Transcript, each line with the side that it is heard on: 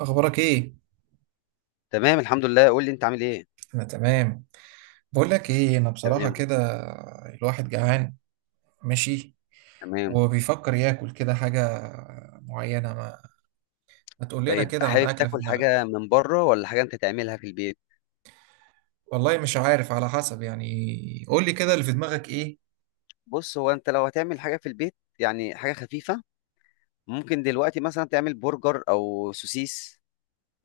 right: اخبارك ايه؟
left: تمام، الحمد لله. قول لي انت عامل ايه؟
right: انا تمام. بقول لك ايه، انا بصراحه
left: تمام،
right: كده الواحد جعان ماشي
left: تمام.
right: وبيفكر ياكل كده حاجه معينه. ما تقول لنا
left: طيب،
right: كده عن
left: حابب
right: اكله في
left: تاكل حاجه
right: دماغك.
left: من بره ولا حاجه انت تعملها في البيت؟
right: والله مش عارف، على حسب يعني. قول لي كده اللي في دماغك ايه.
left: بص، هو انت لو هتعمل حاجه في البيت يعني حاجه خفيفه. ممكن دلوقتي مثلا تعمل برجر او سوسيس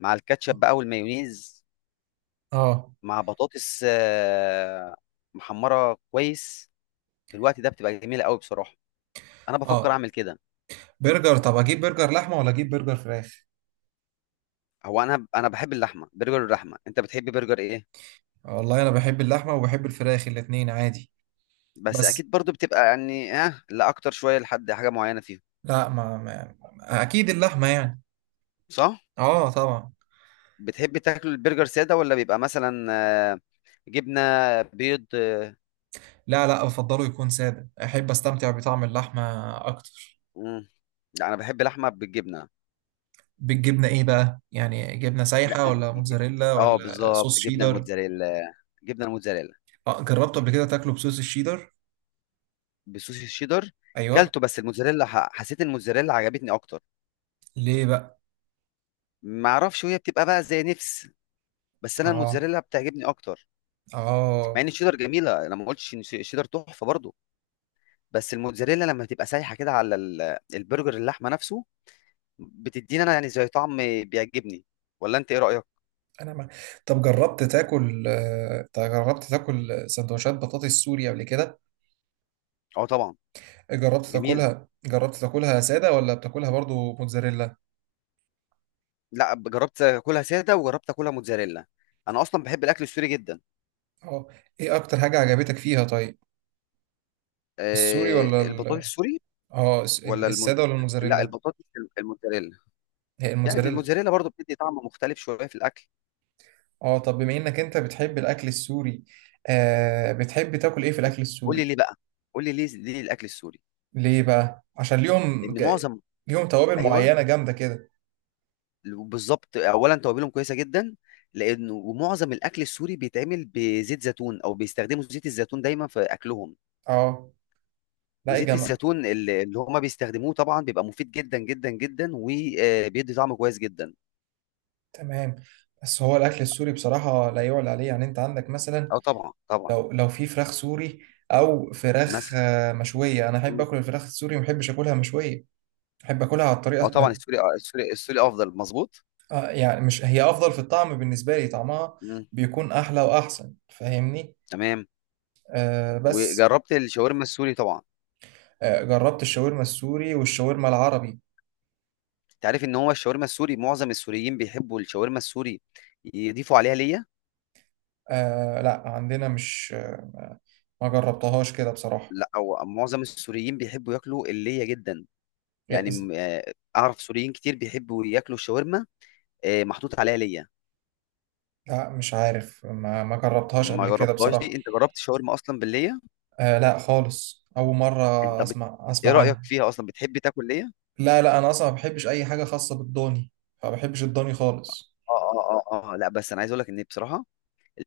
left: مع الكاتشب بقى والمايونيز،
right: اه
left: مع بطاطس محمره كويس. في الوقت ده بتبقى جميله قوي بصراحه. انا بفكر
right: اه،
left: اعمل كده.
right: برجر. طب اجيب برجر لحمه ولا اجيب برجر فراخ؟
left: هو انا بحب اللحمه، برجر اللحمه. انت بتحب برجر ايه؟
right: والله انا بحب اللحمه وبحب الفراخ، الاتنين عادي.
left: بس
right: بس
left: اكيد برضو بتبقى يعني لا اكتر شويه لحد حاجه معينه فيهم.
right: لا اكيد اللحمه يعني.
left: صح.
right: اه طبعا.
left: بتحب تاكل البرجر ساده ولا بيبقى مثلا آه، جبنه، بيض؟
right: لا، بفضله يكون سادة، أحب أستمتع بطعم اللحمة أكتر.
left: مم. لا، انا بحب لحمه بالجبنه.
right: بالجبنة إيه بقى؟ يعني جبنة
left: لا،
right: سايحة ولا موتزاريلا ولا
left: بالظبط
right: صوص
left: جبنه
right: شيدر؟
left: الموتزاريلا، جبنه الموتزاريلا.
right: آه، جربته قبل كده تاكله بصوص الشيدر؟
left: بصوص الشيدر.
right: أيوه.
left: كلته، بس الموتزاريلا حسيت الموتزاريلا عجبتني اكتر.
right: ليه بقى؟
left: ما اعرفش، وهي بتبقى بقى زي نفس. بس انا
right: آه.
left: الموتزاريلا بتعجبني اكتر. مع
right: آه.
left: ان الشيدر جميله، انا ما قلتش ان الشيدر تحفه برضه. بس الموتزاريلا لما بتبقى سايحه كده على البرجر، اللحمه نفسه بتدينا انا يعني زي طعم بيعجبني. ولا انت ايه رايك؟
right: أنا ما... طب جربت تاكل طب جربت تاكل سندوتشات بطاطس سوري قبل كده؟
left: اه، طبعا.
right: جربت
left: جميله.
right: تاكلها، جربت تاكلها سادة ولا بتاكلها برضو موتزاريلا؟
left: لا، جربت اكلها ساده وجربت اكلها موتزاريلا. انا اصلا بحب الاكل السوري جدا.
right: آه. إيه أكتر حاجة عجبتك فيها طيب؟ السوري
left: أه،
right: ولا
left: البطاطس
right: ال...
left: السوري.
right: اه
left: ولا الم...
right: السادة ولا
left: لا،
right: الموتزاريلا؟
left: البطاطس، الموتزاريلا.
right: هي
left: يعني
right: الموتزاريلا.
left: الموتزاريلا برضو بتدي طعم مختلف شويه في الاكل.
right: اه، طب بما انك انت بتحب الاكل السوري، بتحب تاكل ايه في
left: بس
right: الاكل
left: قول لي
right: السوري؟
left: ليه بقى. قول لي ليه الاكل السوري؟
right: ليه بقى؟ عشان ليهم ج...
left: لان معظم...
right: ليهم توابل
left: ايوه.
right: معينة جامدة كده.
left: بالظبط، اولا توابلهم كويسه جدا. لانه ومعظم الاكل السوري بيتعمل بزيت زيتون، او بيستخدموا زيت الزيتون دايما في اكلهم.
right: اه لا ايه
left: وزيت
right: جمع.
left: الزيتون اللي هما بيستخدموه طبعا بيبقى مفيد جدا جدا جدا، وبيدي طعم كويس جدا.
right: تمام. بس هو الاكل السوري بصراحة لا يعلى عليه، يعني انت عندك مثلا
left: اه، طبعا طبعا.
right: لو في فراخ سوري او فراخ
left: مثلا.
right: مشوية، انا احب
left: مم.
right: اكل الفراخ السوري، ما احبش اكلها مشوية. احب اكلها على
left: اه،
right: الطريقة
left: طبعا
right: ما-
left: السوري، السوري، السوري افضل مظبوط.
right: يعني مش هي افضل في الطعم، بالنسبة لي طعمها
left: مم.
right: بيكون احلى واحسن، فاهمني؟
left: تمام.
right: آه بس.
left: وجربت الشاورما السوري طبعا.
right: جربت الشاورما السوري والشاورما العربي.
left: انت عارف ان هو الشاورما السوري، معظم السوريين بيحبوا الشاورما السوري يضيفوا عليها ليا.
right: آه لا عندنا مش ما جربتهاش كده بصراحة.
left: لا، او معظم السوريين بيحبوا ياكلوا اللية جدا.
right: إيه،
left: يعني
right: إز-
left: اعرف سوريين كتير بيحبوا ياكلوا الشاورما، محطوط عليها ليا.
right: لا مش عارف، ما جربتهاش
left: ما
right: قبل كده
left: جربتهاش
right: بصراحة.
left: دي؟ انت جربت شاورما اصلا باللية؟
right: آه لا خالص، أول مرة
left: انت بت...
right: أسمع
left: ايه رايك
right: عنها.
left: فيها اصلا؟ بتحب تاكل ليه؟
right: لا لا، أنا أصلا ما بحبش أي حاجة خاصة بالضاني. ما بحبش الضاني خالص.
left: اه، اه، اه، اه، لا، بس انا عايز اقول لك ان بصراحه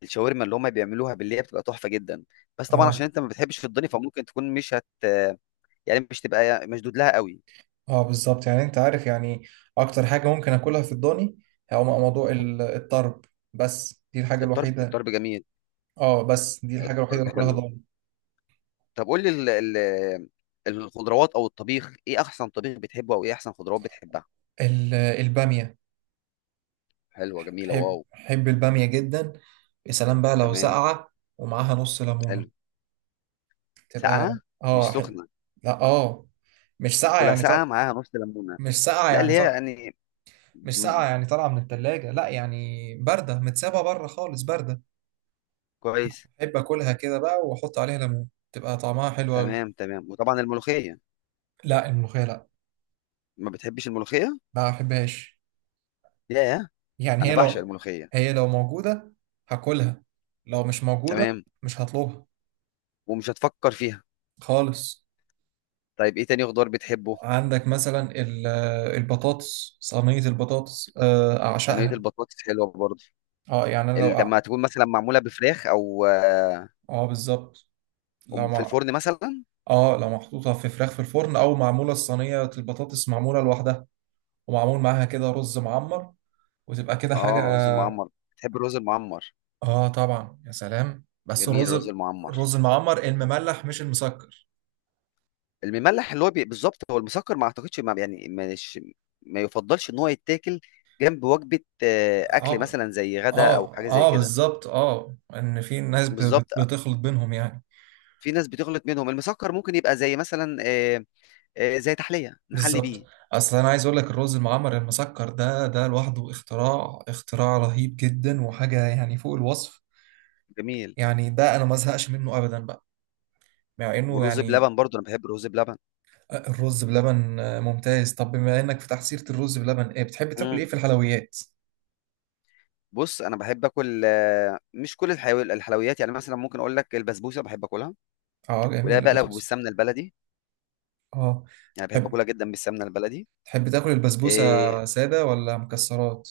left: الشاورما اللي هم بيعملوها بالليه بتبقى تحفه جدا. بس طبعا عشان
right: اه
left: انت ما بتحبش في الضاني، فممكن تكون مش هت يعني مش تبقى مشدود لها قوي.
right: اه بالظبط، يعني أنت عارف يعني أكتر حاجة ممكن أكلها في الضاني هو موضوع الطرب. بس دي الحاجة
left: الطرب،
right: الوحيدة.
left: الطرب جميل.
right: اه بس دي الحاجة الوحيدة
left: الطرب
right: اللي أكلها
left: حلو.
right: ضاني.
left: طب قول لي الخضروات او الطبيخ، ايه احسن طبيخ بتحبه او ايه احسن خضروات بتحبها؟
right: البامية.
left: حلوه، جميله،
right: حب
left: واو.
right: حب البامية جدا. يا سلام بقى لو
left: تمام.
right: ساقعة ومعاها نص ليمونة
left: حلو.
right: تبقى.
left: ساقعه، مش
right: اه حب...
left: سخنه.
right: لا اه، مش ساقعة
left: اكلها
right: يعني طر...
left: ساقعه معاها نص ليمونه.
right: مش ساقعة
left: لا، اللي
right: يعني
left: هي
right: طر...
left: يعني
right: مش ساقعة
left: م-
right: يعني طالعة من التلاجة، لا يعني باردة متسابة بره خالص، باردة.
left: كويس.
right: أحب أكلها كده بقى وأحط عليها ليمون، تبقى طعمها حلو أوي.
left: تمام، تمام. وطبعا الملوخية.
right: لا الملوخية لا،
left: ما بتحبش الملوخية؟
right: ما أحبهاش.
left: ياه،
right: يعني
left: انا
right: هي
left: بعشق
right: لو،
left: الملوخية.
right: هي لو موجودة هاكلها، لو مش موجودة
left: تمام.
right: مش هطلبها
left: ومش هتفكر فيها.
right: خالص.
left: طيب ايه تاني خضار بتحبه؟
right: عندك مثلا البطاطس، صينية البطاطس
left: صينية
right: أعشقها.
left: البطاطس حلوة برضه.
right: اه يعني أنا لو أع-.
left: لما تكون مثلا معمولة بفراخ او
right: اه بالظبط. لو
left: في
right: مع،
left: الفرن مثلا.
right: اه لو محطوطة في فراخ في الفرن أو معمولة الصينية البطاطس معمولة لوحدها، ومعمول معاها كده رز معمر، وتبقى كده حاجة.
left: اه، رز المعمر، بتحب الرز المعمر؟
right: اه طبعا، يا سلام بس
left: جميل
right: الرز.
left: الرز المعمر.
right: الرز المعمر المملح مش المسكر.
left: المملح اللي هو بالظبط هو المسكر، ما اعتقدش، ما يعني، مش ما يفضلش ان هو يتاكل جنب وجبة،
right: اه
left: اكل
right: ب-،
left: مثلا زي غدا او
right: اه
left: حاجة زي كده.
right: بالظبط، اه ان في ناس
left: بالظبط.
right: بتخلط بينهم يعني.
left: في ناس بتغلط منهم، المسكر ممكن يبقى زي مثلا زي تحلية نحلي بيه.
right: بالظبط. اصل انا عايز اقول لك الرز المعمر المسكر ده، لوحده اختراع، اختراع رهيب جدا، وحاجه يعني فوق الوصف.
left: جميل.
right: يعني ده انا ما ازهقش منه ابدا بقى، مع انه
left: والرز
right: يعني.
left: بلبن برضو، انا بحب الرز بلبن.
right: الرز بلبن ممتاز. طب بما انك فتحت سيره الرز بلبن، ايه بتحب تاكل
left: مم.
right: ايه في الحلويات؟
left: بص، انا بحب اكل مش كل الحلويات، يعني مثلا ممكن اقول لك البسبوسه بحب اكلها.
right: اه
left: ولا
right: جميل
left: بقى لو
right: البسبوسه.
left: بالسمنه البلدي،
right: اه
left: يعني بحب
right: تحب،
left: اكلها جدا بالسمنه البلدي.
right: تحب تاكل
left: آه،
right: البسبوسه ساده ولا مكسرات؟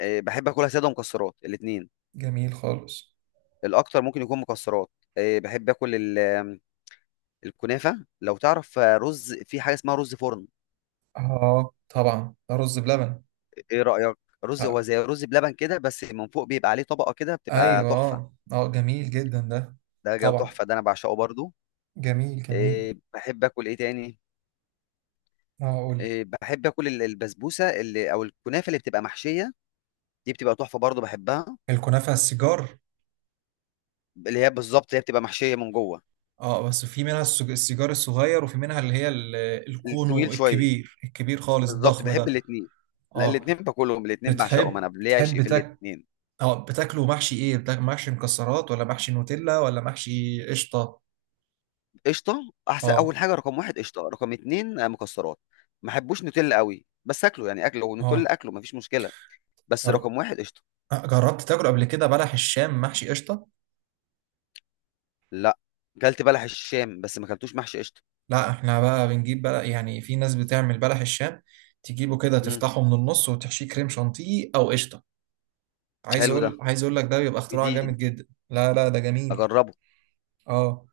left: بحب اكلها ساده ومكسرات، الاثنين.
right: جميل خالص.
left: الاكتر ممكن يكون مكسرات. بحب اكل ال- آم، الكنافه. لو تعرف رز، في حاجه اسمها رز فرن.
right: اه طبعا ده رز بلبن.
left: ايه رأيك؟ رز، هو
right: آه.
left: زي رز بلبن كده، بس من فوق بيبقى عليه طبقة كده، بتبقى
right: ايوه
left: تحفة.
right: اه جميل جدا ده.
left: ده جو
right: طبعا.
left: تحفة، ده انا بعشقه برضو.
right: جميل جميل.
left: إيه، بحب اكل ايه تاني؟
right: اه قول لي.
left: إيه، بحب اكل البسبوسة اللي، او الكنافة اللي بتبقى محشية، دي بتبقى تحفة برضو، بحبها.
right: الكنافة السيجار.
left: اللي هي بالظبط، هي بتبقى محشية من جوه.
right: اه بس في منها السيجار الصغير، وفي منها اللي هي الكونو
left: الطويل شوية.
right: الكبير، الكبير خالص
left: بالظبط،
right: الضخم
left: بحب
right: ده.
left: الاتنين. لا،
right: اه
left: الاتنين باكلهم، الاتنين بعشقهم،
right: بتحب،
left: انا ليا عشق
right: بتحب
left: في
right: تاك،
left: الاتنين.
right: اه بتاكله محشي ايه؟ بتاك محشي مكسرات ولا محشي نوتيلا ولا محشي قشطة؟
left: قشطة احسن اول
right: اه.
left: حاجة. رقم 1 قشطة، رقم 2 مكسرات. ما احبوش نوتيلا قوي، بس اكله يعني، اكله نوتيلا
right: اه.
left: اكله مفيش مشكلة. بس
right: جر...
left: رقم 1 قشطة.
right: جربت تاكل قبل كده بلح الشام محشي قشطة؟
left: لا. كلت بلح الشام بس ما كلتوش محشي قشطه.
right: لا احنا بقى بنجيب بلح، يعني في ناس بتعمل بلح الشام، تجيبه كده
left: امم.
right: تفتحه من النص وتحشيه كريم شانتيه او قشطة.
left: حلو ده،
right: عايز اقول لك ده بيبقى اختراع
left: جديد،
right: جامد جدا. لا لا ده جميل.
left: اجربه.
right: اه.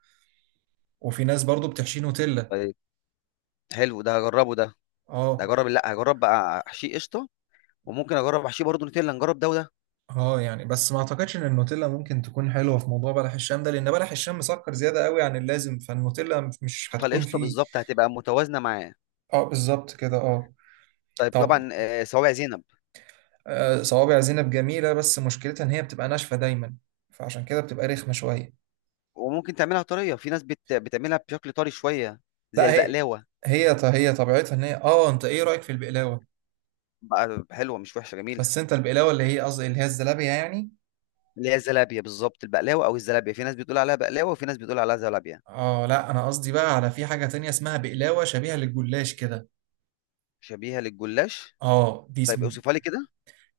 right: وفي ناس برضو بتحشي نوتيلا.
left: طيب. حلو ده، هجربه ده. ده
right: اه.
left: اجرب، لا هجرب بقى حشي قشطه، وممكن اجرب حشي برضه نوتيلا، نجرب ده وده.
right: اه يعني، بس ما اعتقدش ان النوتيلا ممكن تكون حلوه في موضوع بلح الشام ده، لان بلح الشام مسكر زياده قوي عن اللازم، فالنوتيلا مش هتكون
left: فالقشطه
right: فيه.
left: بالظبط هتبقى متوازنه معاه.
right: اه بالظبط كده اه.
left: طيب،
right: طب
left: طبعا صوابع زينب.
right: آه، صوابع زينب جميله، بس مشكلتها ان هي بتبقى ناشفه دايما، فعشان كده بتبقى رخمه شويه.
left: وممكن تعملها طريه، في ناس بتعملها بشكل طري شويه، زي
right: لا هي،
left: البقلاوه.
right: هي طبيعتها ان هي اه. انت ايه رايك في البقلاوه؟
left: بقى حلوه، مش وحشه، جميله.
right: بس انت البقلاوه اللي هي قصدي اللي هي الزلابيه يعني.
left: اللي هي الزلابيه بالظبط، البقلاوه او الزلابيه، في ناس بتقول عليها بقلاوه وفي ناس بتقول عليها زلابيه.
right: اه لا انا قصدي بقى على في حاجة تانية اسمها بقلاوة شبيهة للجلاش كده.
left: شبيهه للجلاش.
right: اه دي اسم.
left: طيب اوصفها لي كده.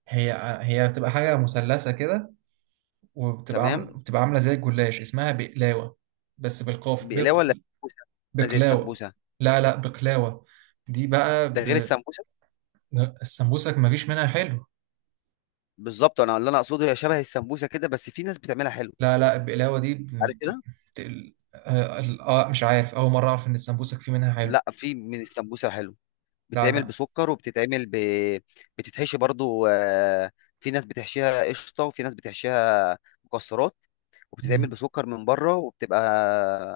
right: هي، هي بتبقى حاجة مثلثة كده، وبتبقى عاملة،
left: تمام.
right: بتبقى عاملة زي الجلاش، اسمها بقلاوة، بس بالقاف.
left: بقلاوه
right: بق...
left: ولا سمبوسه؟ عامله زي
right: بقلاوة.
left: السمبوسه؟
right: لا بقلاوة. دي بقى
left: ده غير
right: ب...
left: السمبوسه؟
right: السمبوسك مفيش منها حلو.
left: بالظبط، انا اللي انا اقصده هي شبه السمبوسه كده، بس في ناس بتعملها حلو.
right: لا البقلاوة دي
left: عارف
right: بت...
left: كده.
right: بت... آه، مش عارف، أول مرة أعرف إن السمبوسك فيه منها حلو.
left: لا، في من السمبوسه حلو.
right: لا
left: بتتعمل
right: لا.
left: بسكر، وبتتعمل بتتحشي برضو، في ناس بتحشيها قشطه وفي ناس بتحشيها مكسرات، وبتتعمل
right: مم.
left: بسكر من بره وبتبقى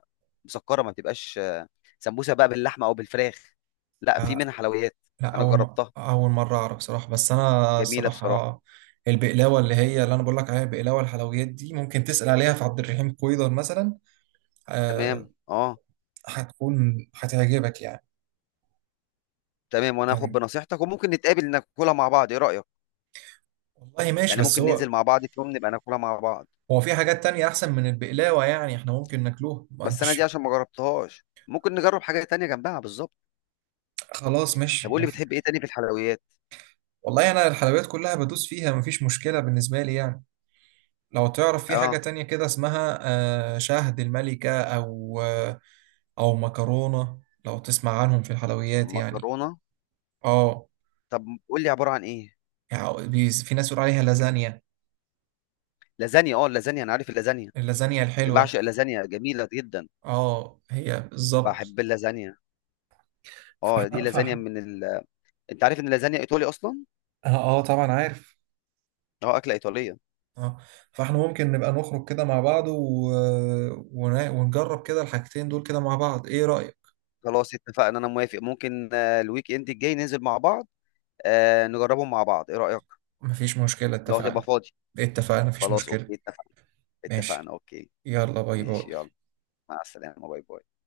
left: مسكره، ما بتبقاش سمبوسه بقى باللحمه او بالفراخ. لا، في منها حلويات.
right: لا
left: انا
right: اول م...
left: جربتها،
right: اول مره اعرف صراحه. بس انا
left: جميله بصراحه.
right: صراحه البقلاوه اللي هي اللي انا بقول لك عليها، البقلاوه الحلويات دي ممكن تسال عليها في عبد الرحيم كويدر مثلا.
left: تمام،
right: آه
left: اه.
right: هتكون، هتعجبك يعني.
left: تمام، وانا هاخد
right: تمام.
left: بنصيحتك، وممكن نتقابل ناكلها مع بعض، ايه رأيك؟
right: والله ماشي،
left: يعني
right: بس
left: ممكن ننزل
right: هو،
left: مع بعض في يوم نبقى ناكلها مع بعض.
right: هو في حاجات تانية احسن من البقلاوه يعني احنا ممكن ناكلوها ما
left: بس انا دي
right: انتش.
left: عشان ما جربتهاش، ممكن نجرب حاجة تانية جنبها بالظبط.
right: خلاص
left: طب
right: ماشي
left: قول
right: ما
left: لي
right: في...
left: بتحب ايه تاني في الحلويات؟
right: والله انا الحلويات كلها بدوس فيها، مفيش مشكله بالنسبه لي يعني. لو تعرف في حاجة
left: اه.
right: تانية كده اسمها شهد الملكة أو أو مكرونة، لو تسمع عنهم في الحلويات يعني.
left: مكرونة.
right: اه
left: طب قول لي عبارة عن ايه؟
right: يعني في ناس بتقول عليها لازانيا.
left: لازانيا؟ اه، اللازانيا، انا عارف اللازانيا.
right: اللازانيا
left: اللي
right: الحلوة.
left: بعشق، اللازانيا جميلة جدا.
right: اه هي بالظبط.
left: بحب اللازانيا. اه، دي
right: فاحنا
left: لازانيا
right: فاحنا
left: من انت عارف ان اللازانيا ايطالي اصلا.
right: اه طبعا عارف.
left: اه، اكلة ايطالية.
right: اه فاحنا ممكن نبقى نخرج كده مع بعض و... ونجرب كده الحاجتين دول كده مع بعض، ايه رأيك؟
left: خلاص اتفقنا، انا موافق، ممكن الويك اند الجاي ننزل مع بعض، نجربهم مع بعض، ايه رأيك؟
right: مفيش مشكلة،
left: لو هتبقى
right: اتفقنا.
left: فاضي.
right: إيه، اتفقنا مفيش
left: خلاص،
right: مشكلة.
left: اوكي، اتفقنا. اتفقنا،
right: ماشي،
left: اوكي.
right: يلا باي باي.
left: ماشي، يلا. مع السلامة، باي باي.